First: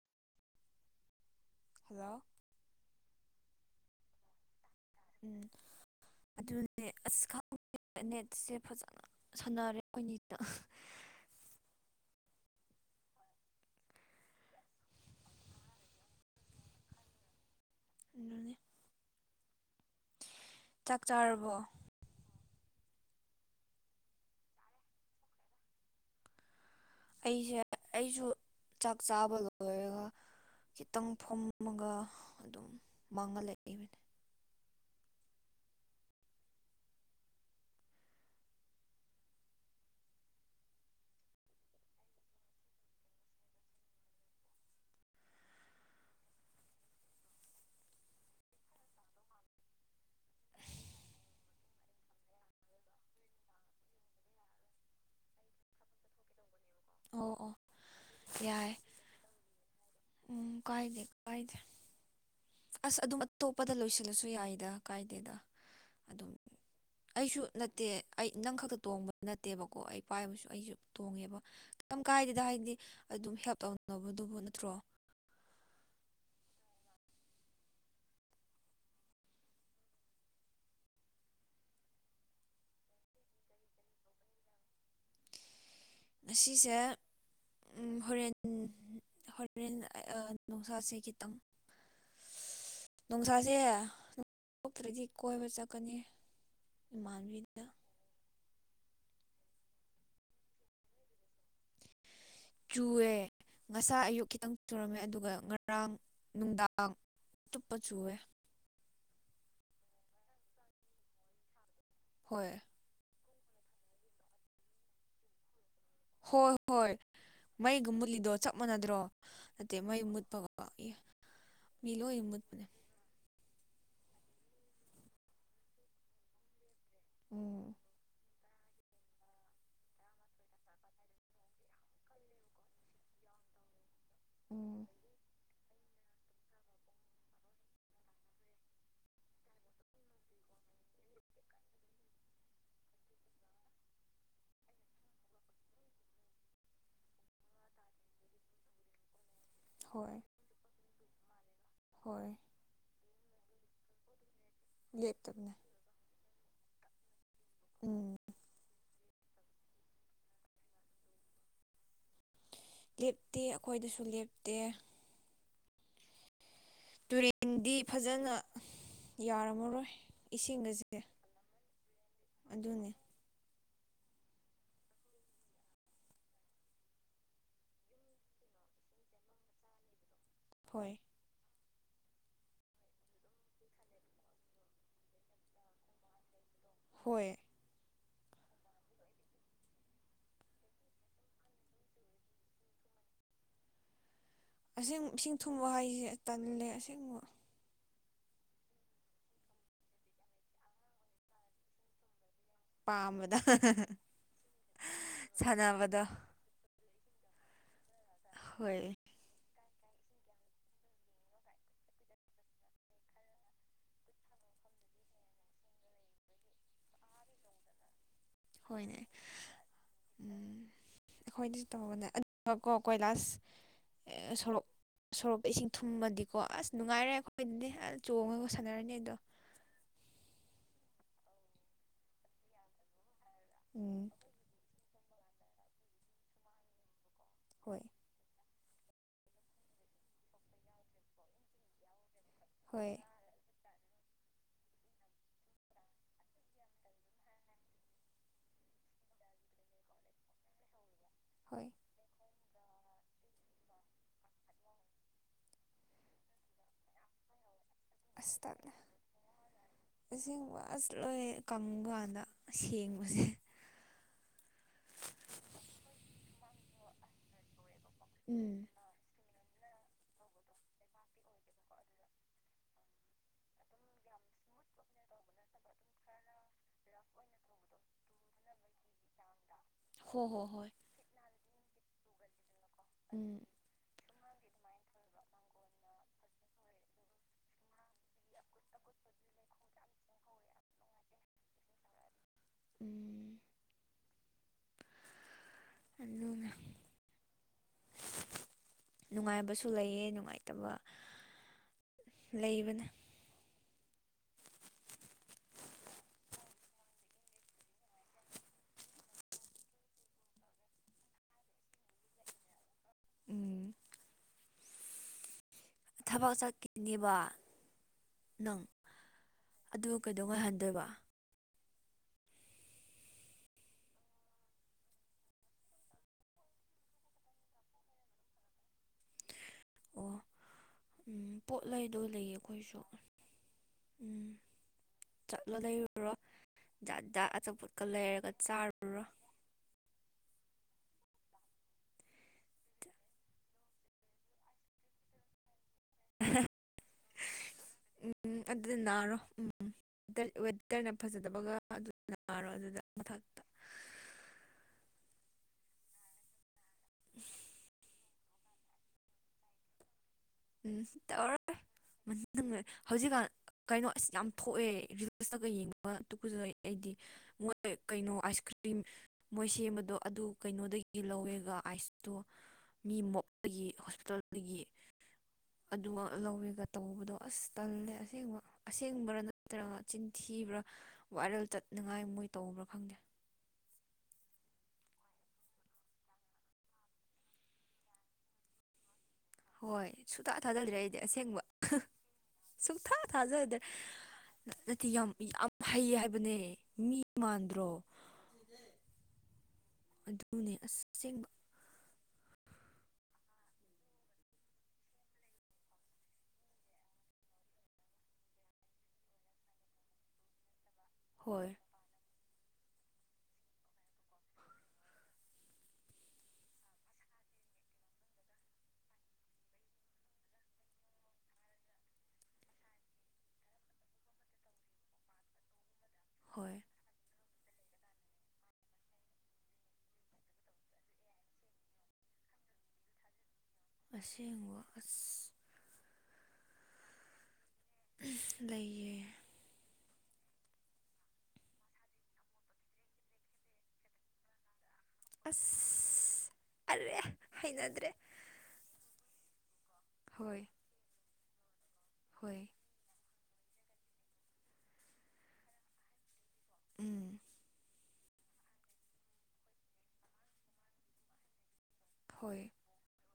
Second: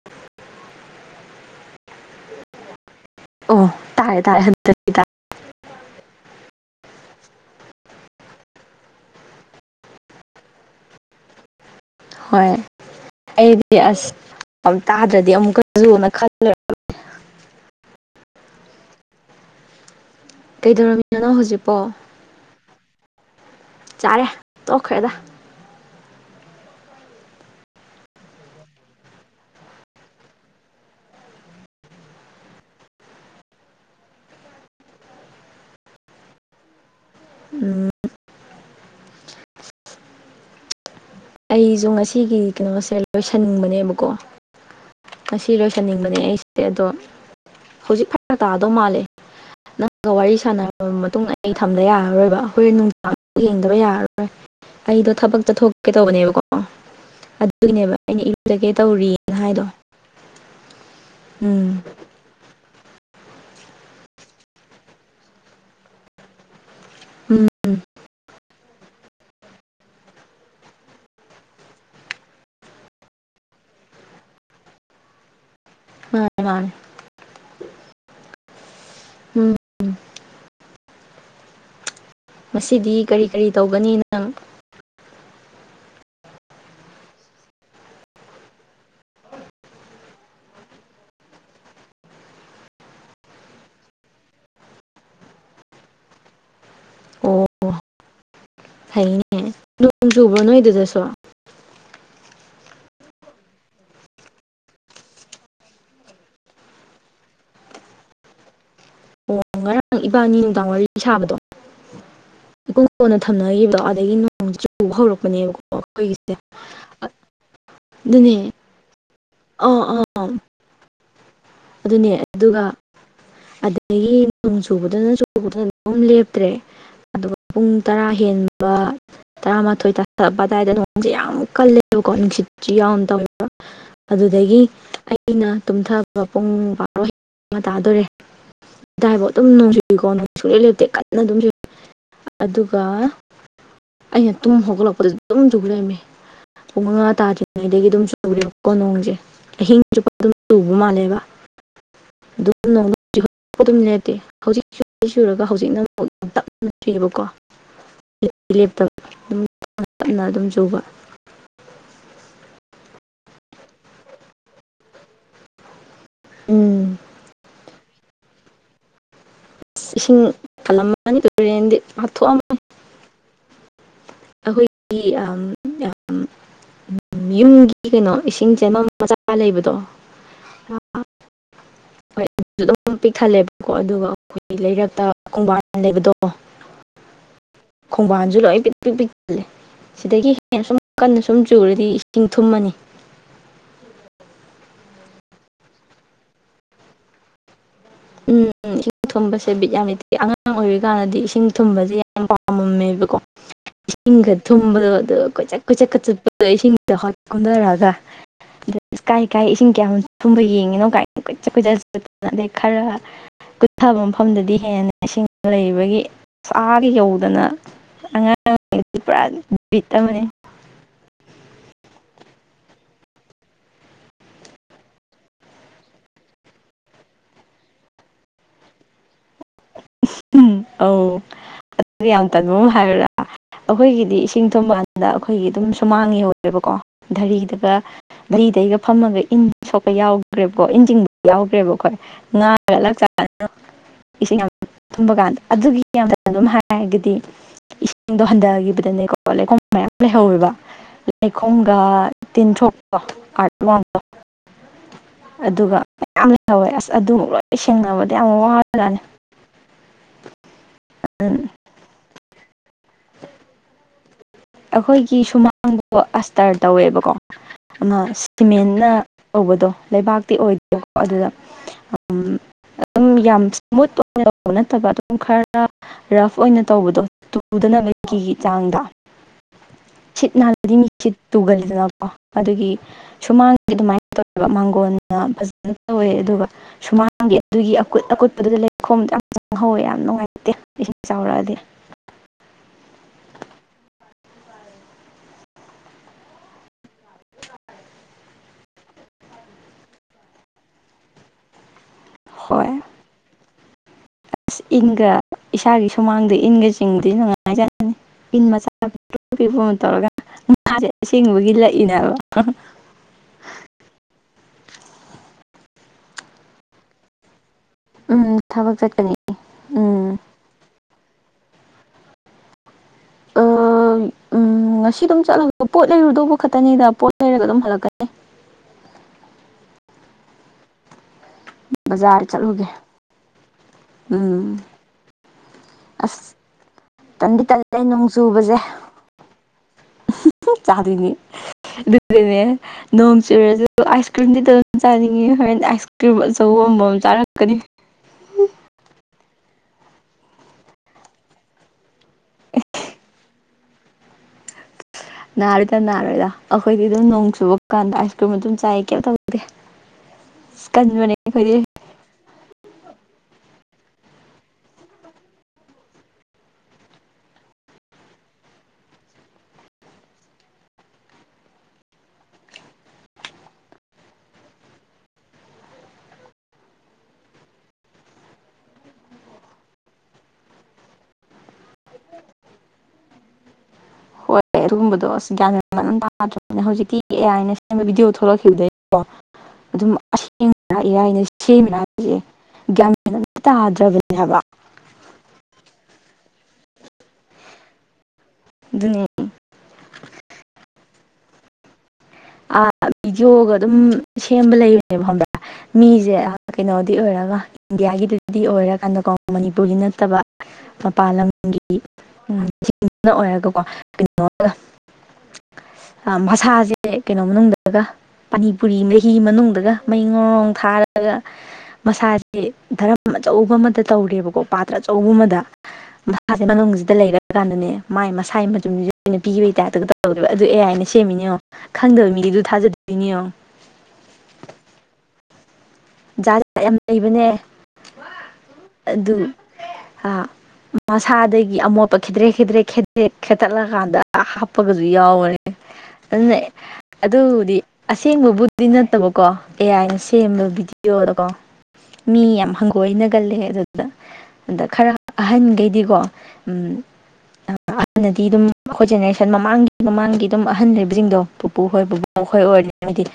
[inaudible] hello ꯑꯣ ꯇꯥꯦ ꯇꯥꯏꯔꯦ ꯍꯟ ꯇꯥꯏ ꯎꯝ ꯑꯗꯨꯅꯦ ꯑꯁ ꯈꯪꯗꯦ ꯅꯦꯠꯁꯦ ꯐꯖꯅ ꯁꯥꯟꯅꯔꯦ ꯑꯩꯈꯣꯏꯅꯤꯗ ꯍꯣꯏ ꯑꯩꯗꯤ ꯑꯁ ꯇꯥꯗ꯭ꯔꯗꯤ ꯑꯃꯨꯛꯀꯁꯨꯨꯅ ꯈꯜꯂꯨꯔꯦ ꯑꯗꯨꯅꯤ ꯆꯥꯛ ꯀꯩꯗꯧꯔꯃꯤꯅꯣꯅꯣ ꯆꯥꯔꯕꯣ ꯍꯧꯖꯤꯛꯄꯣ ꯆꯥꯔꯦ ꯇꯣꯛꯈ꯭ꯔꯦꯗ ꯑꯩꯁꯦ ꯑꯩꯁꯨ ꯆꯥꯛ ꯆꯥꯕ ꯂꯣꯏꯔꯒ ꯈꯤꯇꯪ ꯐꯝꯃꯒ ꯑꯗꯨꯝ ꯃꯥꯡꯉ ꯂꯩꯕꯅꯤ ꯎꯝ ꯑꯩꯁꯨ ꯉꯁꯤꯒꯤ ꯀꯩꯅꯣꯁꯦ ꯂꯣꯏꯁꯟꯅꯤꯡꯕꯅꯦꯕꯀꯣ ꯉꯁꯤ ꯂꯣꯏꯁꯟꯅꯤꯡꯕꯅꯦ ꯑꯩꯁꯦ ꯑꯗꯣ ꯍꯧꯖꯤꯛ ꯐꯔ ꯇꯥꯗꯧ ꯃꯥꯜꯂꯦ ꯅꯪꯒ ꯋꯥꯔꯤ ꯁꯥꯟꯅꯔꯕ ꯃꯇꯨꯡ ꯑꯩ ꯊꯝꯗ ꯌꯥꯔꯔꯣꯏꯕ ꯍꯈꯣꯏ ꯅꯨꯡꯊꯥ ꯌꯦꯡꯗꯕ ꯌꯥꯔꯔꯣꯏ ꯑꯩꯗꯣ ꯊꯕꯛ ꯆꯠꯊꯣꯛꯀꯦ ꯇꯧꯕꯅꯦꯕꯀꯣ ꯑꯣ ꯑꯣ ꯑꯗꯨꯒꯤꯅꯦꯕ ꯑꯩꯅ ꯏꯔꯨꯗꯒꯦ ꯌꯥꯏ ꯇꯧꯔꯤꯅ ꯍꯥꯏꯗꯣ ꯎꯝ ꯀꯥꯏꯗꯒꯤꯦ ꯎꯝ ꯑꯁ ꯑꯗꯨꯝ ꯑꯇꯣꯞꯄꯗ ꯂꯣꯏꯁꯤꯜꯂꯁꯨ ꯌꯥꯏꯗ ꯀꯥꯏꯗꯦꯗ ꯑꯗꯨꯝ ꯑꯩꯁꯨ ꯎꯝ ꯎꯝ ꯅꯠꯇꯦ ꯑꯩ ꯅꯪ ꯈꯛꯇ ꯇꯣꯡꯕ ꯅꯠꯇꯦꯕꯀꯣ ꯑꯩ ꯄꯥꯏꯕꯁꯨ ꯑꯩꯁꯨ ꯇꯣꯡꯉꯦꯕ ꯀꯔꯝ ꯀꯥꯏꯗꯗ ꯍꯥꯏꯗꯤ ꯑꯗꯨꯝ ꯍꯦꯜꯞ ꯇꯧꯅꯕꯗꯨꯕꯨ ꯅꯠꯇ꯭ꯔꯣ ꯎ ꯎꯝ ꯉꯁꯤꯗꯤ ꯀꯔꯤ ꯀꯔꯤ ꯇꯧꯒꯅꯤ ꯅꯪ ꯉꯁꯤꯁꯦ ꯍꯣꯔꯦꯟ ꯍꯣꯔꯦꯟ ꯅꯨꯡꯁꯥꯁꯦ ꯈꯤꯇꯪ ꯅꯨꯡꯁꯥꯁꯦ ꯊꯣꯛꯇ꯭ꯔꯗꯤ ꯀꯣꯏꯕ ꯆꯠꯀꯅꯤ ꯏꯃꯥꯟꯕꯤꯗ ꯍꯩꯅꯦ ꯅꯣꯡ ꯆꯨꯕ꯭ꯔꯣ ꯅꯣꯏꯗꯨꯗꯁꯨ [inaudible] ꯆꯨꯑꯦ ꯉꯁꯥ ꯑꯌꯨꯛ ꯈꯤꯇꯪ ꯆꯨꯔꯝꯃꯦ ꯑꯗꯨꯒ ꯉꯔꯥꯡ ꯅꯨꯡꯗꯥꯡ ꯇꯨꯞꯄ ꯆꯨꯦ ꯑꯣ ꯉꯔꯥꯡ ꯏꯕꯥꯅꯤ ꯅꯨꯡꯗꯥꯡ ꯋꯥꯔꯤ ꯁꯥꯕꯗꯣ ꯍꯣꯏ ꯄꯨꯡ ꯀꯣꯟꯅ ꯊꯝꯅꯈꯤꯕꯗꯣ ꯑꯗꯒꯤ ꯅꯣꯡ ꯆꯨꯕ ꯍꯧꯔꯛꯄꯅꯦꯕ ꯍꯣꯏ ꯍꯣꯏ ꯃꯩꯒ ꯃꯨꯠꯂꯤꯗꯣ ꯑꯗꯨꯅꯦ ꯆꯞ ꯃꯥꯟꯅꯗ꯭ꯔꯣ ꯅꯠꯇꯦ ꯑꯥ ꯃꯩ ꯑꯥ ꯃꯨꯠꯄꯒ ꯑ ꯑꯗꯨꯅꯦ ꯑꯗꯨꯒ ꯑꯗꯒꯤ ꯅꯣꯡ ꯆꯨꯕꯗꯅ ꯆꯨꯕꯗ ꯑꯗꯨꯝ ꯂꯦꯞꯇ꯭ꯔꯦ ꯑꯗꯨꯒ ꯎꯝ ꯄꯨꯡ ꯇꯔꯥ ꯍꯦꯟꯕ [unintelligible] ꯇꯔꯥꯃꯥꯊꯣꯏ ꯇꯥꯔꯛꯄ ꯑꯗꯥꯏꯗ ꯅꯣꯟꯁꯦ ꯌꯥꯝ ꯀꯜꯂꯦꯕꯀꯣ ꯅꯨꯡꯁꯤꯠꯁꯨ ꯌꯥꯎꯅ ꯇꯧꯋꯦ ꯑꯗꯨꯗꯒꯤ ꯎꯝ ꯑꯩꯅ ꯇꯨꯝꯊꯕ ꯄꯨꯡ ꯄꯥꯔꯣ ꯑꯃ ꯇꯥꯗꯣꯔꯦ ꯑꯗꯨꯏꯐꯥꯎ ꯑꯗꯨꯝꯅꯨꯡꯁꯤꯨꯀꯣꯣꯡꯅꯨꯡꯁꯤ ꯁꯨꯡꯂꯩ ꯂꯦꯞꯇ ꯀꯟꯅ ꯑꯗꯨꯝ ꯑꯗꯨꯒ ꯑꯩꯅ ꯇꯨꯝ ꯍꯧꯒꯠꯂꯛꯄꯗ ꯑꯗꯨꯝ ꯨꯒ ꯂꯩꯔꯝꯃꯤ ꯄꯨꯡ ꯃꯉꯥ ꯇꯥꯗ꯭ꯔꯤꯉꯩꯗꯒꯤ ꯑꯗꯨꯝ ꯆꯨꯔꯦ ꯅꯣꯡꯁꯦ ꯑꯍꯤꯡ ꯆꯨꯞꯄ ꯍꯣꯏ ꯑꯗꯨꯝ ꯇꯨꯕ ꯃꯥꯜꯂꯦꯕ ꯍꯣꯏ ꯑꯗꯨ ꯅꯝ ꯅꯠꯇꯦ ꯍꯧꯖꯤꯛ ꯁꯨꯔꯒ ꯂꯦꯞꯇꯕꯅꯦ ꯍꯧꯖꯤꯛꯅ ꯑꯃ ꯌꯥꯝ ꯇꯛꯅꯕꯀꯣ ꯎꯝ ꯁꯨꯡꯂꯦꯞ ꯂꯦꯞꯇꯕꯪꯪ ꯇꯝꯅ ꯑꯗꯨꯝ ꯆꯨꯕ ꯂꯦꯞꯇꯦ ꯑꯩꯈꯣꯏꯗꯁꯨ ꯂꯦꯞꯇꯦ ꯎꯝ ꯇꯨꯔꯦꯟꯗꯤ ꯐꯖꯅ ꯌꯥꯔꯝꯃꯔꯣꯏ ꯏꯁꯤꯡ ꯀꯜꯂꯝꯃꯅꯤ ꯇꯨꯔꯦꯟꯗꯤ ꯍꯥꯞꯊꯣꯛꯑꯝꯃꯅꯤ ꯑꯗꯨꯅꯤ ꯑꯩꯈꯣꯏꯒꯤ ꯌꯨꯝꯒꯤ ꯀꯩꯅꯣ ꯏꯁꯤꯡ ꯆꯦꯅꯝ ꯃꯆꯥ ꯂꯩꯕꯗꯣ ꯍꯣꯏ [inaudible] [inaudible] ꯍꯣꯏ ꯑꯗꯨꯁꯨ ꯑꯗꯨꯝ ꯄꯤꯛꯊꯜꯂꯦꯕꯀꯣ ꯑꯗꯨꯒ ꯑꯩꯈꯣꯏꯒꯤ ꯂꯩꯔꯛꯇ ꯈꯣꯡꯕꯥꯟ ꯂꯩꯕꯗꯣ ꯍꯣꯏ ꯈꯣꯡꯕꯥꯟꯁꯨ ꯂꯣꯏ ꯄꯤꯛ ꯄꯤꯛꯂꯦ ꯁꯤꯗꯒꯤ ꯍꯦꯟꯅ ꯁꯨꯝ ꯀꯟꯅ ꯁꯨꯝ ꯆꯨꯔꯗꯤ ꯏꯁꯤꯡ ꯊꯨꯝꯃꯅꯤ ꯑꯁꯦꯡꯕ ꯏꯁꯤꯡ ꯊꯨꯝꯕ ꯍꯥꯏꯁꯦ ꯇꯜꯂꯦ ꯑꯁꯦꯡꯕ ꯎꯝ ꯎꯝ ꯏꯁꯤꯡ ꯊꯨꯝꯕꯁꯦ ꯕꯤꯠ ꯌꯥꯝ ꯂꯩꯇꯦ ꯑꯉꯥꯡ ꯑꯣꯏꯔꯤꯀꯥꯟꯗꯗꯤ ꯏꯁꯤꯡ ꯊꯨꯝꯕꯁꯦ ꯌꯥꯝ ꯌꯥꯝ ꯄꯥꯝꯃꯝꯃꯦꯕꯀꯣ ꯄꯥꯝꯕꯗ ꯆꯤꯡꯒ ꯊꯨꯝꯕꯗꯣ ꯑꯗ ꯀꯣꯏꯆꯠ ꯀꯣꯏꯆꯠꯀ ꯁꯥꯟꯅꯕꯗꯣ ꯆꯠꯄ ꯑꯗ ꯏꯁꯤꯡꯁꯤꯗ ꯍ ꯀꯨꯟꯊꯔꯛꯑꯒ ꯍꯣꯏ ꯏꯀꯥꯏ ꯀꯥꯏ ꯏꯁꯤꯡ ꯀꯌꯥ ꯊꯨꯝꯕ ꯌꯦꯡꯉꯤꯅꯣ ꯀꯥꯏ ꯀꯨꯏꯆ ꯀꯨꯏꯆꯠ ꯑꯗꯩ ꯈꯔ ꯀꯨꯠꯊꯕ ꯃꯐꯝꯗꯗꯤ ꯍꯦꯟꯅ ꯏꯁꯤꯡ ꯂꯩꯕꯒꯤ ꯁꯥꯥꯒ ꯌꯧꯗꯅ ꯑꯉꯥꯡ ꯍꯣꯏꯅꯦ ꯄꯨꯔꯥ ꯕꯤꯠ ꯑꯃꯅꯤ ꯑꯩꯈꯣꯏꯅꯁꯨ ꯇꯧꯕꯅꯦ ꯀꯣ ꯀꯣꯏ ꯂꯥꯁ ꯁꯣꯔꯣꯛ ꯁꯣꯔꯣꯛꯄ ꯏꯁꯤꯡ ꯊꯨꯝꯃꯗꯤꯀꯣ ꯑꯁ ꯅꯨꯡꯉꯥꯏꯔꯦ ꯑꯩꯈꯣꯏꯗꯗꯤ ꯑ ꯆꯣꯡꯉꯒ ꯁꯥꯟꯅꯔꯅꯤ ꯑꯗꯣ ꯎ ꯑꯧ ꯑꯗꯨꯗꯤ ꯌꯥꯝ ꯇꯟꯕ ꯑꯃ ꯍꯥꯏꯕ꯭ꯔꯥ ꯎꯝ ꯑꯩꯈꯣꯏꯒꯤꯗꯤ ꯆꯤꯡ ꯊꯣꯝꯕꯥꯟꯗ ꯑꯩꯈꯣꯏꯒꯤ ꯑꯗꯨꯝ ꯁꯨꯃꯥꯡ ꯌꯧꯗꯔꯦꯕꯀꯣ ꯙꯔꯤꯗꯒ ꯍꯣꯏ ꯂꯩꯗꯩꯒ ꯐꯝꯃꯒ ꯏꯟ ꯁꯣꯛꯄ ꯌꯥꯎꯈ꯭ꯔꯦꯕꯀꯣ ꯏꯟ ꯆꯤꯡꯕ ꯌꯥꯎꯈ꯭ꯔꯦꯕꯀꯣꯏ ꯉꯥ ꯈꯔ ꯍꯣꯏ ꯂꯥꯛ ꯆꯔꯅ ꯏꯁꯤꯡ ꯌꯥꯝ ꯇꯨꯝꯕ ꯀꯥꯟꯗ ꯑꯗꯨꯒꯤ ꯌꯥꯝ ꯑꯗꯨꯝ ꯍꯥꯏꯔꯒꯗꯤ ꯏꯁꯤꯡꯗꯣ ꯍꯟꯊꯈꯤꯕꯗꯅꯦꯀꯣ ꯂꯩꯈꯣꯝ ꯃꯌꯥꯝ ꯂꯩꯍꯧꯋꯦꯕ ꯍꯣꯏ ꯂꯩꯈꯣꯝꯒ ꯇꯤꯟꯁꯨ ꯑ ꯂ ꯑꯗꯨꯒ ꯃꯌꯥꯝ ꯂꯩꯍꯧꯋꯦ ꯑꯁ ꯑꯗꯨꯃ ꯂꯣꯏ ꯁꯦꯡꯅꯕꯗ ꯌꯥꯝ ꯑꯁ ꯇꯜꯂꯦ ꯋꯥꯖꯅꯤ ꯑꯁꯦꯡꯕ ꯑꯁ ꯂꯣꯏ ꯀꯪꯕ ꯀꯥꯟꯗ ꯁꯦꯡꯕꯁꯦ ꯑꯩꯈꯣꯏꯒꯤ ꯁꯨꯃꯥꯡꯗꯣ ꯑꯁꯇꯔ ꯇꯧꯋꯦꯕꯀꯣ ꯑꯃ ꯎꯝ ꯁꯤꯃꯦꯟꯅ ꯇꯧꯕꯗꯣ ꯂꯩꯕꯥꯛꯇꯤ ꯑꯣꯏꯗꯦꯕꯀꯣ ꯑꯗꯨꯗ ꯑꯗꯨꯝ ꯌꯥꯝ ꯏꯁꯃꯨꯠ ꯑꯣꯏꯅ ꯇꯧꯕ ꯅꯠꯇꯕ ꯑꯗꯨꯝ ꯈꯔ ꯔꯐ ꯑꯣꯏꯅ ꯇꯧꯕꯗꯣ ꯇꯨꯗꯅꯕꯒꯤ ꯆꯥꯡꯗ ꯍꯣ ꯁꯤꯠ ꯍꯣ ꯍꯣꯏ ꯅꯥꯜꯂꯗꯤ ꯃꯤ ꯁꯤꯠ ꯇꯨꯒꯜꯂꯤꯗꯅꯀꯣ ꯑꯗꯨꯒꯤ ꯎꯝ ꯁꯨꯃꯥꯡ ꯑꯗꯨꯃꯥꯏꯅ ꯇꯧꯋꯦꯕ ꯃꯥꯡꯒꯣꯟꯜꯅ ꯐꯖꯅ ꯇꯧꯋꯦ ꯑꯗꯨꯒ ꯁꯨꯃꯥꯡꯒꯤ ꯑꯗꯨꯒꯤ ꯑꯀꯨꯠ ꯑꯀꯨꯠꯄꯗꯨꯗ ꯂꯩꯈꯣꯝꯗ ꯌꯥꯝ ꯆꯪꯍꯧꯋꯦ ꯌꯥꯝ ꯅꯨꯡꯉꯥꯏꯇꯦ ꯏꯁꯤꯡ ꯆꯥꯎꯔꯛꯑꯗꯤ ꯎꯝ ꯑꯗꯨꯅꯦ ꯅꯨꯡꯉꯥꯏꯕꯁꯨ ꯂꯩꯌꯦ ꯅꯨꯡꯉꯥꯏꯇꯕ ꯍꯣꯏ ꯂꯩꯕꯅꯦ ꯑꯁ ꯏꯟꯒ ꯏꯁꯥꯒꯤ ꯁꯨꯃꯥꯡꯗ ꯏꯟꯒ ꯆꯤꯡꯕꯗꯤ ꯅꯨꯡꯉꯥꯏꯖꯅꯅꯤ ꯏꯤꯟ ꯃꯆꯥ ꯄꯤ ꯇꯧꯔꯒ ꯉꯥꯁꯦ ꯑꯁꯦꯡꯕꯒꯤ ꯂꯛꯏꯅꯦꯕ ꯎꯝ ꯊꯕꯛ ꯆꯠꯈꯤꯅꯦꯕ ꯎꯝ ꯅꯪ ꯊꯕꯛ ꯆꯠꯀꯅꯤ ꯑꯗꯨ ꯎꯝ ꯀꯩꯗꯧ ꯉꯥꯏꯍꯟꯗꯣꯏꯕ ꯉꯁꯤ ꯑꯗꯨꯝ ꯆꯠꯂꯒ ꯄꯣꯠ ꯂꯩꯔꯨꯗꯧꯕ ꯈꯛꯇꯅꯤꯗ ꯄꯣꯠ ꯂꯩꯔꯒ ꯑꯗꯨꯝ ꯍꯜꯂꯛꯀꯅꯤ ꯑꯣ ꯎꯝ ꯄꯣꯠꯂꯗꯣ ꯕꯖꯥꯔ ꯂꯩꯌꯦ ꯆꯠꯂꯨꯒꯦ ꯑꯩꯈꯣꯏꯁꯨ ꯎꯝ ꯆꯠꯂꯣ ꯂꯩꯔꯨꯔꯣ ꯑꯁ ꯖꯥꯠ ꯖꯥꯠ ꯇꯟꯗꯤ ꯇꯟꯂꯦ ꯑꯆꯥꯄꯣꯠꯀ ꯅꯣꯡ ꯂꯩꯔꯒ ꯆꯨꯕꯁꯦ [unintelligible] [unintelligible] ꯆꯥꯗꯣꯏꯅꯤ ꯑꯗꯨꯗꯨꯅꯦ ꯅꯣꯡ ꯆꯨꯔꯁꯨ ꯑꯥꯏꯁ ꯀ꯭ꯔꯤꯝꯗꯤ ꯑꯗꯨ ꯑꯗꯨꯝ ꯆꯥꯅꯤꯡꯉꯤ ꯍꯣꯔꯦꯟ ꯑꯥꯏꯁ ꯀ꯭ꯔꯤꯝ ꯑꯆꯧꯕ ꯑꯃ ꯃꯝ ꯆꯥꯔꯛꯀꯅꯤ ꯎꯝ ꯑꯗꯨꯗ ꯅꯥꯔꯣ ꯎꯝ ꯋꯦꯇꯔꯅ ꯐꯖꯗꯕꯒ ꯅꯥꯔꯣ ꯑꯗꯨꯗ ꯃꯊꯛ ꯅꯥꯔꯤꯣꯏꯗ ꯅꯥꯔꯣꯏꯗ ꯑꯩꯈꯣꯏꯗꯤ ꯑꯗꯨꯝ ꯅꯣꯡ ꯆꯨꯕ ꯀꯥꯟꯗ ꯑꯥꯏꯁ ꯀ꯭ꯔꯤꯝ ꯑꯗꯨꯝ ꯆꯥꯏꯌꯦ ꯀꯩꯝ ꯇꯧꯗꯦ ꯎꯝ ꯇꯧꯔ ꯑꯗꯨꯝ ꯍꯧꯖꯤꯛꯀꯥꯟ ꯀꯩꯅꯣ ꯑꯁ ꯌꯥꯝ ꯊꯣꯛꯑꯦ ꯔꯤꯜꯁꯇꯒ ꯌꯦꯡꯕ ꯑꯗꯨꯛ ꯑꯩꯗꯤ ꯃꯣꯏ ꯀꯩꯅꯣ ꯑꯥꯏꯁ ꯀ꯭ꯔꯤꯝ ꯃꯣꯏ ꯁꯦꯝꯕꯗꯣ ꯑꯗꯨ ꯀꯩꯅꯣꯗꯒꯤ ꯂꯧꯋꯦꯒ ꯑꯥꯏꯁꯇꯣ ꯃꯤ ꯃꯣꯞꯇꯒꯤ ꯍꯣꯁꯄꯤꯇꯥꯜꯗꯒꯤ ꯑꯗꯨꯃꯛ ꯂꯧꯋꯦꯒ ꯇꯧꯕꯗꯣ ꯑꯁ ꯇꯜꯂꯦ ꯑꯁꯦꯡꯕ ꯑꯁꯦꯡꯕ꯭ꯔꯥ ꯅꯠꯇ꯭ꯔꯒ ꯆꯤꯟꯊꯤꯕ꯭ꯔꯥ ꯋꯥꯏꯔꯦꯜ ꯆꯠꯅꯤꯉꯥꯏ ꯃꯣꯏ ꯇꯧꯕ꯭ꯔꯥ ꯈꯪꯗꯦ ꯍꯣꯏ ꯑꯗꯨꯒꯨꯝꯕꯗꯣ ꯑꯁ ꯒ꯭ꯌꯥꯟꯦꯟ ꯃꯦꯟ ꯑꯗꯨ ꯇꯥꯗ꯭ꯔꯕꯅꯤꯅ ꯍꯧꯖꯤꯛꯇꯤ ꯑꯦ ꯑꯥꯏꯅ ꯁꯦꯝꯕ ꯕꯤꯗꯤꯑꯣ ꯊꯣꯛꯂꯛꯈꯤꯕꯗꯒꯤꯩ ꯋꯥ ꯍꯣꯏ ꯁꯨꯡꯇꯥ ꯊꯥꯗꯗ꯭ꯔꯦ ꯑꯩꯗꯤ ꯑꯁꯦꯡꯕ ꯁꯦꯝꯃꯤꯔꯥ ꯍꯥꯏꯁꯦ ꯒ꯭ꯌꯥꯟ ꯁꯨꯡꯛꯊꯥ ꯃꯦꯟ ꯑꯝꯇ ꯊꯥꯖꯥꯗꯦ ꯇꯥꯗ꯭ꯔꯕꯅꯦ ꯍꯥꯏꯕ ꯤ ꯌꯥꯝ ꯌꯥꯝ ꯍꯩ ꯍꯥꯏꯕꯅꯦ ꯃꯤ ꯃꯥꯟꯗ꯭ꯔꯣ ꯅꯌꯥ ꯑꯗꯨꯅꯦ ꯑꯁꯦꯡꯕ ꯑ ꯚꯤꯗꯤꯑꯣꯒ ꯑꯗꯨꯝ ꯁꯦꯝꯕ ꯂꯩꯕꯅꯦꯕ ꯈꯪꯕ꯭ꯔꯥ ꯃꯤꯁꯦ ꯀꯩꯅꯣꯗꯤ ꯑꯣꯏꯔꯒ ꯏꯟꯗꯤꯌꯥꯒꯤꯗꯨꯗꯤ ꯑꯣꯏꯔꯀꯥꯟꯗꯀꯣ ꯃꯅꯤꯄꯨꯔꯒꯤ ꯅꯠꯇꯕ ꯃꯄꯥꯟ ꯍꯣꯏ ꯂꯝꯒꯤꯗꯤ ꯎꯤꯡꯅ ꯑꯣꯏꯔꯒꯀꯣ ꯀꯩꯅꯣꯒ ꯃꯁꯥꯁꯦ ꯀꯩꯅꯣ ꯃꯅꯨꯡꯗꯒ ꯄꯥꯅꯤ ꯄꯨꯨꯔꯤ ꯃꯍꯤ ꯃꯅꯨꯡꯗꯒ ꯃꯩ ꯃꯔꯣꯡ ꯊꯥꯔꯒ ꯃꯁꯥꯁꯦ ꯙꯔꯝ ꯑꯆꯧꯕ ꯑꯃꯗ ꯇꯧꯔꯦꯕꯀꯣ ꯄꯥꯇ꯭ꯔ ꯑꯆꯧꯕ ꯑꯃꯗ ꯍꯣꯏ [unintelligible] ꯗ ꯂꯩꯔ ꯀꯥꯟꯗꯅꯦ ꯃꯥꯏ ꯃꯁꯥꯒꯤ ꯃꯇꯗꯨꯁꯨ ꯑꯩꯅ ꯄꯤꯕꯒꯤ ꯇꯥꯏꯞꯇꯒ ꯇꯧꯗꯣꯏꯕ ꯑꯗꯨ ꯑꯦ ꯍꯥꯏꯅ ꯁꯦꯝꯃꯤꯅꯦꯉꯣ ꯈꯪꯗꯕ ꯃꯤꯗꯤ ꯑꯗꯨ ꯊꯥꯖꯗꯣꯏꯅꯤ ꯌꯣꯡ ꯑꯁꯦꯡꯕ ꯑꯁ ꯖꯥꯠ ꯖꯥꯠ ꯌꯥꯝ ꯂꯩꯕꯅꯦ ꯂꯩꯌꯦ ꯑꯗꯨ ꯑ ꯃꯁꯥꯗꯒꯤ ꯑꯃꯣꯠꯄ ꯈꯤꯗ꯭ꯔꯦ ꯈꯤꯗ꯭ꯔꯦ ꯈꯦꯠꯇꯠꯂꯀꯥꯟꯗ ꯍꯥꯞꯄꯒꯁꯨ ꯌꯥꯎꯕꯅꯤ ꯑꯁ ꯑꯗꯨꯅ ꯑꯔꯦ ꯑꯗꯨꯕꯨꯗꯤ ꯍꯩꯅꯗ꯭ꯔꯦ ꯑꯁꯦꯡꯕꯕꯨ ꯑꯗꯨ ꯅꯠꯇꯕꯀꯣ ꯑꯦ ꯑꯥꯏꯅ ꯁꯦꯝꯕ ꯍꯣꯏ ꯚꯤꯗꯤꯑꯣꯗ ꯀꯣ ꯃꯤ ꯌꯥꯝ ꯍꯣꯏ ꯍꯪꯉ ꯀꯣꯏꯅꯒꯜꯂꯦ ꯑꯗꯨꯗ ꯑꯗ ꯈꯔ ꯑꯍꯟꯈꯩꯗꯤꯀꯣ ꯎꯝ ꯑꯍꯅꯗꯤ ꯑꯗꯨꯝ ꯑꯩꯈꯣꯏ ꯖꯦꯅꯦꯔꯦꯁꯟ ꯃꯃꯥꯡꯒꯤ ꯃꯃꯥꯡꯒꯤ ꯑꯗꯨꯝ ꯑꯍꯟꯕꯁꯤꯡꯗꯣ ꯄꯨꯄꯨꯈꯣꯏ ꯄꯨꯕꯄꯨꯈꯣꯏ ꯍꯣꯏ ꯑꯣꯏꯔꯅ ꯍꯥꯏꯗꯤ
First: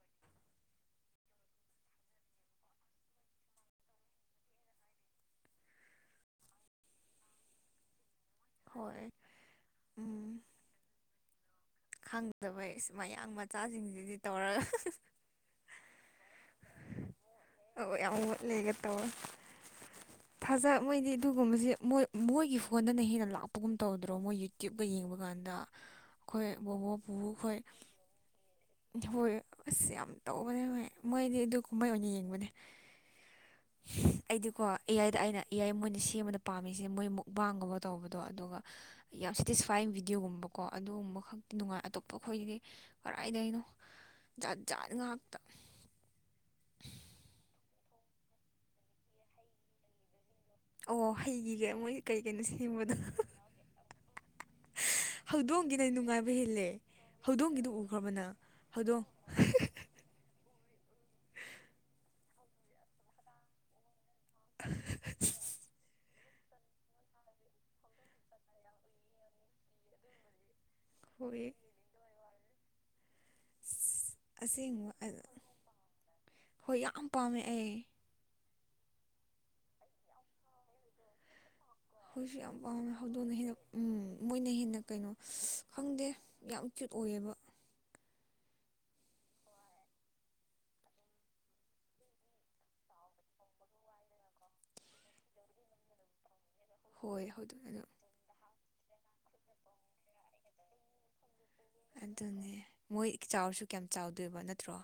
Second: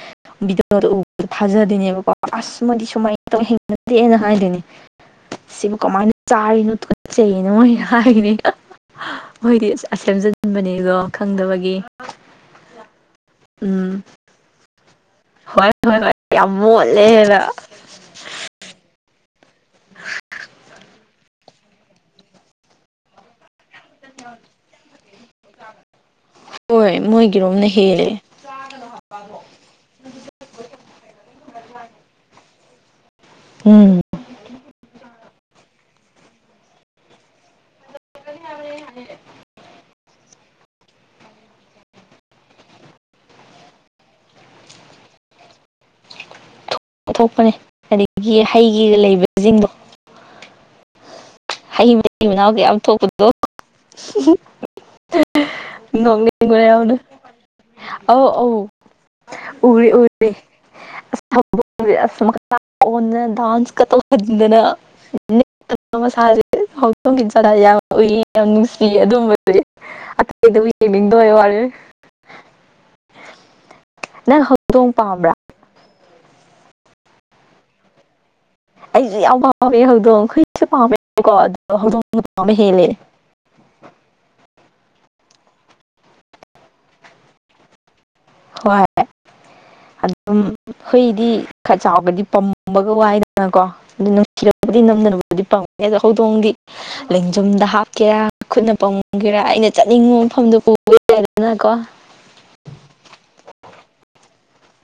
ꯎ ꯊꯥꯖꯗꯣꯏꯅꯦꯕꯀꯣ ꯑꯁ ꯃꯣꯏꯗꯤ ꯁꯨꯃꯥꯏꯅ ꯇꯧ ꯍꯩꯅꯗꯦꯅ ꯍꯥꯏꯗꯨꯅꯦ ꯁꯤꯕꯨ ꯀꯃꯥꯏꯅ ꯆꯥꯔꯤꯅꯣ ꯇꯨꯒꯇ ꯆꯩꯌꯦꯅ ꯍꯥꯏꯔꯤꯅꯤ ꯍꯣꯏ ꯃꯣꯏꯗꯤ ꯁꯦꯝꯖꯤꯟꯕꯅꯦꯀꯣ ꯈꯪꯗꯕꯒꯤ ꯈꯪꯗꯕ ꯃꯌꯥꯡ ꯎꯝ ꯃꯆꯥꯁꯤꯡꯁꯤꯗꯤ ꯇꯧꯔꯒ ꯍꯣꯏ ꯍꯣꯏ ꯍꯣꯏ ꯌꯥꯝ ꯃꯣꯠꯂꯦꯅ ꯑ ꯌꯥꯝ ꯂꯩꯒꯦ ꯇꯧꯋꯦ ꯐꯖ ꯃꯣꯏꯗꯤ ꯑꯗꯨꯒꯨꯝꯕꯁꯦ ꯃꯣꯏ ꯃꯣꯏꯒꯤ ꯐꯣꯟꯗꯅ ꯍꯦꯟꯅ ꯂꯥꯛꯄꯒꯨꯝ ꯇꯧꯗ꯭ꯔꯣ ꯃꯣꯏ ꯌꯨꯇ꯭ꯌꯨꯞꯀ ꯌꯦꯡꯕ ꯀꯥꯟꯗ ꯍꯣꯏ ꯕꯣꯕꯣꯛ ꯄꯨꯄꯨꯈꯣꯏ ꯃꯣꯏꯒꯤꯔꯣꯝꯅ ꯍꯦꯜꯂꯦ ꯍꯣꯏ ꯑꯁ ꯌꯥꯝ ꯇꯧꯕꯅꯦ ꯃꯣꯏꯗꯤ ꯑꯗꯨ ꯀꯨꯝꯍꯩ ꯑꯣꯏꯅ ꯌꯦꯡꯕꯅꯦ ꯎꯝ ꯑꯩꯗꯤꯀꯣ ꯏꯌꯥꯏꯗ ꯑꯩꯅ ꯏꯌꯥꯏ ꯃꯣꯏꯅ ꯁꯦꯝꯕꯗ ꯄꯥꯝꯃꯤꯁꯤꯦ ꯃꯣꯏ ꯃꯨꯛꯕꯥꯡꯒꯨꯝꯕ ꯇꯧꯕꯗꯣ ꯑꯗꯨꯒ ꯌꯥꯝ ꯁꯦꯇꯤꯁꯐꯥꯏꯤꯡ ꯕꯤꯗꯤꯑꯣꯒꯨꯝꯕꯀꯣ ꯑꯗꯨꯒꯨꯝꯕ ꯈꯛꯇꯤ ꯅꯨꯡꯉꯥꯏ ꯑꯇꯣꯞꯄ ꯑꯩꯈꯣꯏꯒꯤꯗꯤ ꯀꯗꯥꯏꯗꯩꯅꯣ ꯖꯥꯠ ꯖꯥꯠ ꯉꯥꯛꯇ ꯀꯊꯣꯛꯄꯅꯦ ꯍꯥꯏꯗꯒꯤ ꯍꯩꯒꯤꯒ ꯂꯩꯕꯁꯤꯡꯗꯣ ꯑꯣ ꯍꯩꯒꯤꯒ ꯃꯣꯏ ꯀꯔꯤ ꯀꯩꯅꯣ ꯁꯦꯝꯕꯗꯣ [unintelligible] ꯍꯧꯗꯣꯡꯒꯤꯅ [unintelligible] ꯅꯨꯡꯉꯥꯏꯕ ꯅꯣꯡꯅꯤꯡꯕ ꯍꯦꯜꯂꯦ ꯌꯥꯎꯅ ꯍꯧꯗꯣꯡꯒꯤꯗꯨ ꯎꯈ꯭ꯔꯕ ꯑꯧ ꯅꯪ ꯑꯧ ꯍꯧꯗꯣꯡ ꯎꯔꯤ ꯎꯔꯤ ꯑꯁ ꯑꯁ ꯃ [unintelligible] ꯗꯥꯟꯁ [unintelligible] ꯍꯧꯇꯣꯡꯒꯤ ꯆꯥ ꯌꯥꯝ ꯎꯏ ꯌꯥꯝ ꯅꯨꯡꯁꯤ ꯑꯗꯨꯝꯕ ꯑꯇꯩ ꯎꯏ ꯃꯤꯡꯗꯣ ꯍꯣꯏ [unintelligible] ꯑꯁ ꯅꯪ ꯑꯁꯦꯡꯕ ꯍꯧꯗꯣꯡ ꯑ ꯄꯥꯝꯕ꯭ꯔꯥ ꯍꯣꯏ ꯌꯥꯝ ꯄꯥꯝꯃꯦ ꯑꯩ ꯑꯩꯁꯨ ꯌꯥꯝ ꯄꯥꯝꯃꯦ ꯍꯧꯗꯣꯡ ꯍꯨꯏꯁꯨ ꯄꯥꯝꯃꯦꯕꯀꯣ ꯑꯗꯣ ꯍꯧꯗꯣꯡ ꯄꯥꯝꯕ ꯍꯦꯜꯂꯦ ꯑꯗꯨꯣꯅꯦ ꯍꯦꯟꯅ ꯎꯝ ꯃꯣꯏꯅ ꯍꯦꯟꯅ ꯀꯩꯅꯣ ꯈꯪꯗꯦ ꯌꯥꯝ ꯀ꯭ꯌꯨꯠ ꯑꯣꯏꯌꯦꯕ ꯍꯣꯏ ꯑꯗꯨꯝ ꯍꯨꯏꯗꯤ ꯈꯔ ꯆꯥꯎꯒ꯭ꯔꯗꯤ ꯄꯝꯕꯒ ꯋꯥꯏꯗꯅꯀꯣ ꯑꯗꯨ ꯅꯨꯡꯁꯤꯔꯔꯕꯕꯨꯗꯤ ꯅꯝꯅꯅꯕꯕꯨꯗꯤ ꯄꯥꯝꯉ ꯑꯗꯣ ꯍꯧꯗꯣꯡꯗꯤ ꯍꯣꯏ ꯍꯧꯗꯣꯡ ꯂꯦꯡꯖꯨꯝꯗ ꯑꯗꯣ ꯍꯥꯞꯀꯦꯔ ꯈꯨꯠꯅ ꯄꯝꯒꯦꯔ ꯑꯩꯅ ꯆꯠꯅꯤꯡꯕ ꯃꯐꯝꯗꯣ ꯄꯨꯕ ꯌꯥꯏꯗꯅ ꯀꯣ ꯑꯗꯨꯅꯦ ꯃꯣꯏ ꯆꯥꯎꯔꯁꯨ ꯀꯌꯥꯝ ꯆꯥꯎꯗꯦꯕ ꯅꯠꯇ꯭ꯔꯣ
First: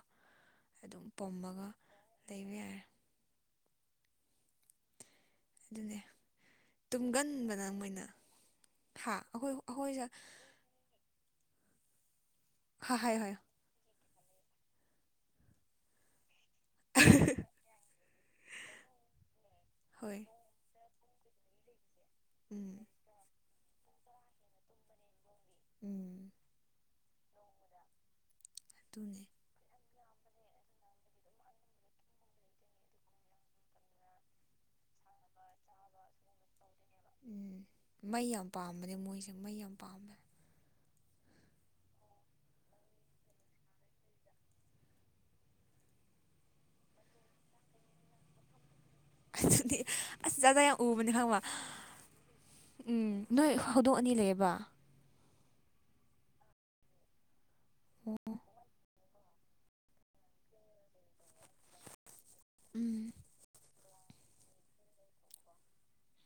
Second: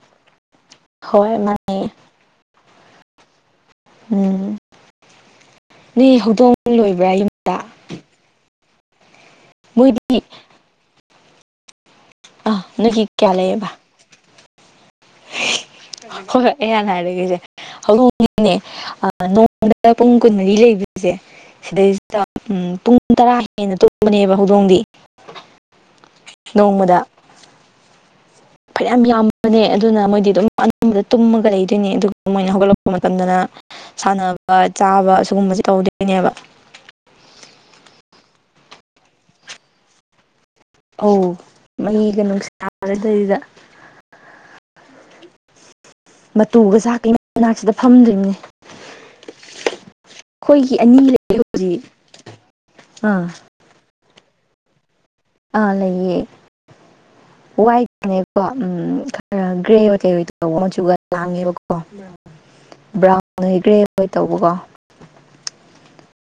ꯑꯗꯨꯝ ꯍꯣꯏ ꯄꯝꯃꯒ ꯃꯥꯅꯦ ꯂꯩꯕ ꯌꯥꯔꯦ ꯎꯝ ꯑꯗꯨꯅꯦ ꯅꯣꯏ ꯍꯧꯗꯣꯡ ꯂꯣꯏꯕ꯭ꯔꯥ ꯌꯨꯝꯗ ꯍꯥꯥ ꯑꯩꯈꯣꯏ ꯑꯩꯈꯣꯏꯁꯦ ꯃꯣꯏꯗꯤ ꯑ ꯍꯥ ꯅꯣꯏꯒꯤ ꯍꯥꯏ ꯍꯣꯏ ꯀꯌꯥ ꯂꯩꯌꯦꯕ ꯍꯣꯏ ꯍꯣꯏ ꯑꯩ ꯍꯥꯟꯅ ꯍꯥꯏꯔꯒꯁꯦ ꯍꯧꯗꯣꯡꯅꯦ ꯅꯣꯡꯃꯗ ꯄꯨꯡ ꯍꯣꯏ ꯀꯨꯟꯃꯔꯤ ꯂꯩ ꯁꯦ ꯁꯤꯗꯩꯁꯤꯗ ꯎꯝ ꯄꯨꯡ ꯇꯔꯥ ꯍꯦꯟꯅ ꯇꯨꯝꯕꯅꯦꯕ ꯍꯧꯗꯣꯡꯗꯤ ꯎꯝ ꯅꯣꯡꯃꯗ ꯐꯩꯌꯥꯝ ꯑꯗꯨꯅꯦ ꯌꯥꯝ ꯑꯗꯨꯅ ꯑꯗꯨꯅ ꯃꯣꯏꯗꯤ ꯑꯗꯨꯝ ꯑꯅꯝꯕꯗ ꯇꯨꯝꯃꯒ ꯂꯩꯗꯣꯏꯅꯦ ꯑꯗꯨꯒ ꯃꯣꯏꯅ ꯍꯧꯒꯠꯂꯛꯄ ꯃꯇꯝꯗꯅ ꯁꯥꯟꯅꯕ ꯆꯥꯕ ꯁꯤꯒꯨꯝꯕꯁꯤ ꯇꯧꯗꯣꯏꯅꯦꯕ ꯎꯝ ꯃꯩ ꯌꯥꯝ ꯄꯥꯝꯕꯅꯦ ꯃꯣꯏꯁꯦ ꯃꯩ ꯌꯥꯝ ꯄꯥꯝꯕ ꯑꯧ ꯃꯤꯗ [unintelligible] ꯃꯇꯨꯒ ꯆꯥꯛꯀꯩ ꯃꯩꯃꯅꯥꯛꯁꯤꯗ ꯐꯝꯗꯨꯏꯅꯤ ꯑꯗꯨꯗꯤ ꯑꯁ ꯖꯥꯠ ꯖꯥꯠ ꯌꯥꯝ ꯑꯅꯤ ꯎꯕꯅꯤ ꯈꯪꯕ ꯂꯩ ꯍꯧꯖꯤꯛ ꯎꯝ ꯑꯥ ꯅꯣꯏ ꯍꯧꯗꯣꯡ ꯑꯅꯤ ꯂꯩꯌꯦꯕ ꯑꯥ ꯂꯩꯌꯦ ꯋꯥꯏꯠ ꯑꯣ ꯒꯤꯕꯅꯦꯀꯣ ꯎꯝ ꯈꯔ ꯒ꯭ꯔꯦ ꯑꯣꯏ ꯀꯩ ꯑꯣꯏ ꯇꯧ ꯃꯆꯨꯒ ꯂꯥꯡꯉꯦꯕꯀꯣ ꯎꯝ ꯕ꯭ꯔꯥꯎꯟ ꯑꯣꯏ ꯒ꯭ꯔꯦ ꯑꯣꯏ ꯇꯧꯕꯀꯣ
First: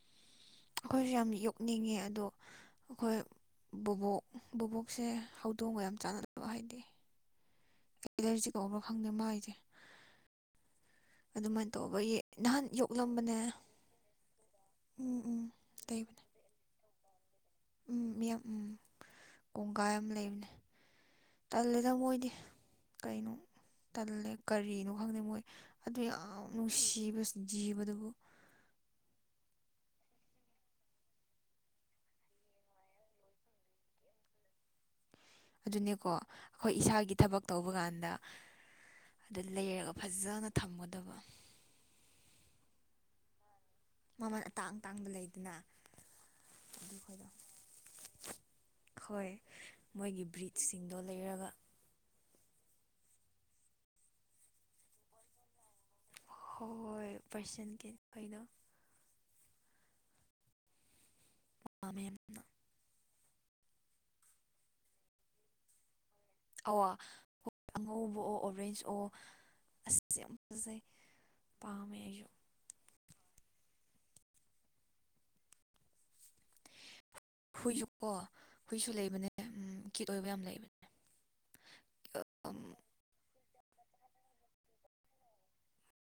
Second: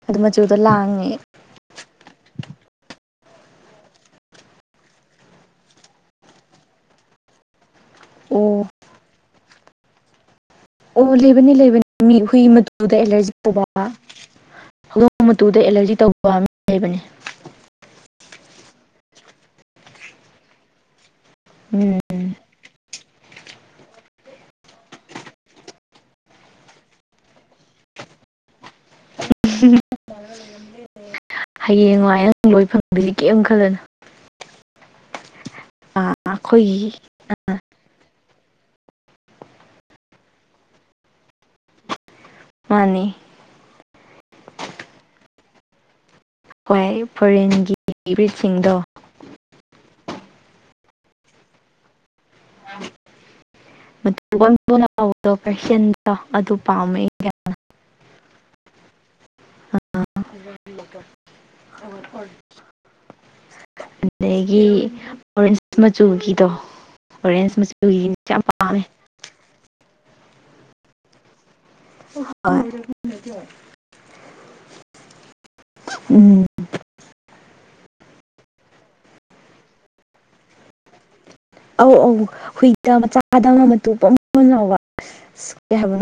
ꯑꯗꯨ ꯃꯆꯨꯗꯣ ꯂꯥꯡꯉꯦ ꯑꯩꯈꯣꯏꯁꯨ ꯌꯥꯝ ꯌꯣꯛꯅꯤꯡꯉꯦ ꯑꯗꯣ ꯑꯩꯈꯣꯏ ꯕꯨꯕꯣꯛ ꯕꯨꯕꯣꯛꯁꯦ ꯍꯧꯗꯣꯡꯒ ꯌꯥꯝ ꯆꯥꯟꯅꯗꯕ ꯍꯥꯏꯗꯤ ꯑꯣ ꯑꯦꯂꯔꯖꯤ ꯀꯧꯕ꯭ꯔꯥ ꯈꯪꯗꯦ ꯃꯥꯥꯏꯖꯦ ꯑꯣ ꯂꯩꯕꯅꯤ ꯂꯩꯕꯅꯤ ꯃꯤ ꯍꯨꯏ ꯅꯍꯥꯟ ꯃꯇꯨꯗ ꯑꯦꯂꯔꯖꯤ ꯌꯣꯛꯂꯝꯕꯅꯦ ꯇꯧꯕ ꯎꯝ ꯍꯧꯗꯣꯡ ꯎꯝ ꯃꯇꯨꯗ ꯑꯦꯂꯔꯖꯤ ꯂꯩꯕꯅꯦ ꯇꯧꯕ ꯃꯤ ꯂꯩꯕꯅꯤ ꯎꯝ ꯃꯤꯌꯥꯝ ꯎꯝ ꯀꯣꯡꯒꯥꯏ ꯑꯝ ꯂꯩꯕꯅꯦ ꯇꯜꯂꯦꯗ ꯎꯝ ꯃꯣꯏꯗꯤ ꯀꯩꯅꯣ ꯇꯜꯂꯦ ꯀꯔꯤꯅꯣ ꯈꯪꯗꯦ ꯃꯣꯏ ꯑꯗꯨ ꯌꯥꯝ ꯅꯨꯡꯁꯤꯕ ꯖꯤꯕꯗꯨꯕꯨ ꯍꯌꯦꯡ ꯋꯥꯏ ꯅꯪ ꯂꯣꯏ ꯐꯪꯗꯣꯏꯅꯤ ꯀꯩꯝ ꯈꯜꯂꯅꯨ ꯑꯗꯨꯅꯦꯀꯣ ꯑꯩꯈꯣꯏ ꯑꯩꯈꯣꯏꯒꯤ ꯏꯁꯥꯒꯤ ꯊꯕꯛ ꯇꯧꯕꯀꯥꯟꯗ ꯑꯗꯨ ꯂꯩꯔꯒ ꯐꯖꯅ ꯊꯝꯒꯗꯕ ꯃꯥꯅꯤ ꯃꯃꯜ ꯑꯇꯥꯡ ꯑꯇꯥꯡꯕ ꯂꯩꯗꯅ ꯑꯗꯨ ꯍꯣꯏ ꯑꯩꯈꯣꯏꯗꯣ ꯐꯣꯔꯦꯟꯒꯤ ꯕ꯭ꯔꯤꯠꯁꯤꯡꯗꯣ ꯍꯣꯏ ꯃꯣꯏꯒꯤ ꯕ꯭ꯔꯤꯖꯁꯤꯡꯗꯣ ꯂꯩꯔꯒ ꯂꯇꯨ ꯃꯣꯟ ꯃꯣꯟ ꯂꯥꯎꯕꯗꯣ ꯐꯦꯁꯟ ꯍꯣꯏ ꯄꯔꯁꯦꯟ [unintelligible] ꯀꯩꯅꯣ ꯄꯥꯝꯃꯦ [unintelligible] ꯑꯗꯒꯤ ꯑꯣꯔꯦꯟꯖ ꯃꯆꯨꯒꯤ ꯑꯧ [unintelligible] ꯑꯉꯧꯕ ꯑꯣ ꯄꯥꯝꯃꯦ ꯑꯣꯔꯦꯟꯖ ꯑꯣ ꯑꯁ ꯌꯥꯝ ꯐꯖꯩ ꯄꯥꯝꯃꯦ ꯑꯩꯁꯨ [unintelligible] ꯎꯝ ꯍꯨꯏꯁꯨ ꯀꯣ ꯍꯨꯏꯁꯨ ꯂꯩꯕꯅꯦ ꯎꯝ ꯀꯌꯨꯠ ꯑꯣꯏꯕ ꯌꯥꯝ ꯂꯩꯕꯅꯦ ꯑꯧ ꯑꯧ ꯎꯝ ꯍꯨꯏꯗ ꯃꯆꯥꯗ ꯑꯃ ꯃꯇꯨ ꯃꯣꯟꯃꯣꯟ ꯂꯥꯎꯕ [unintelligible]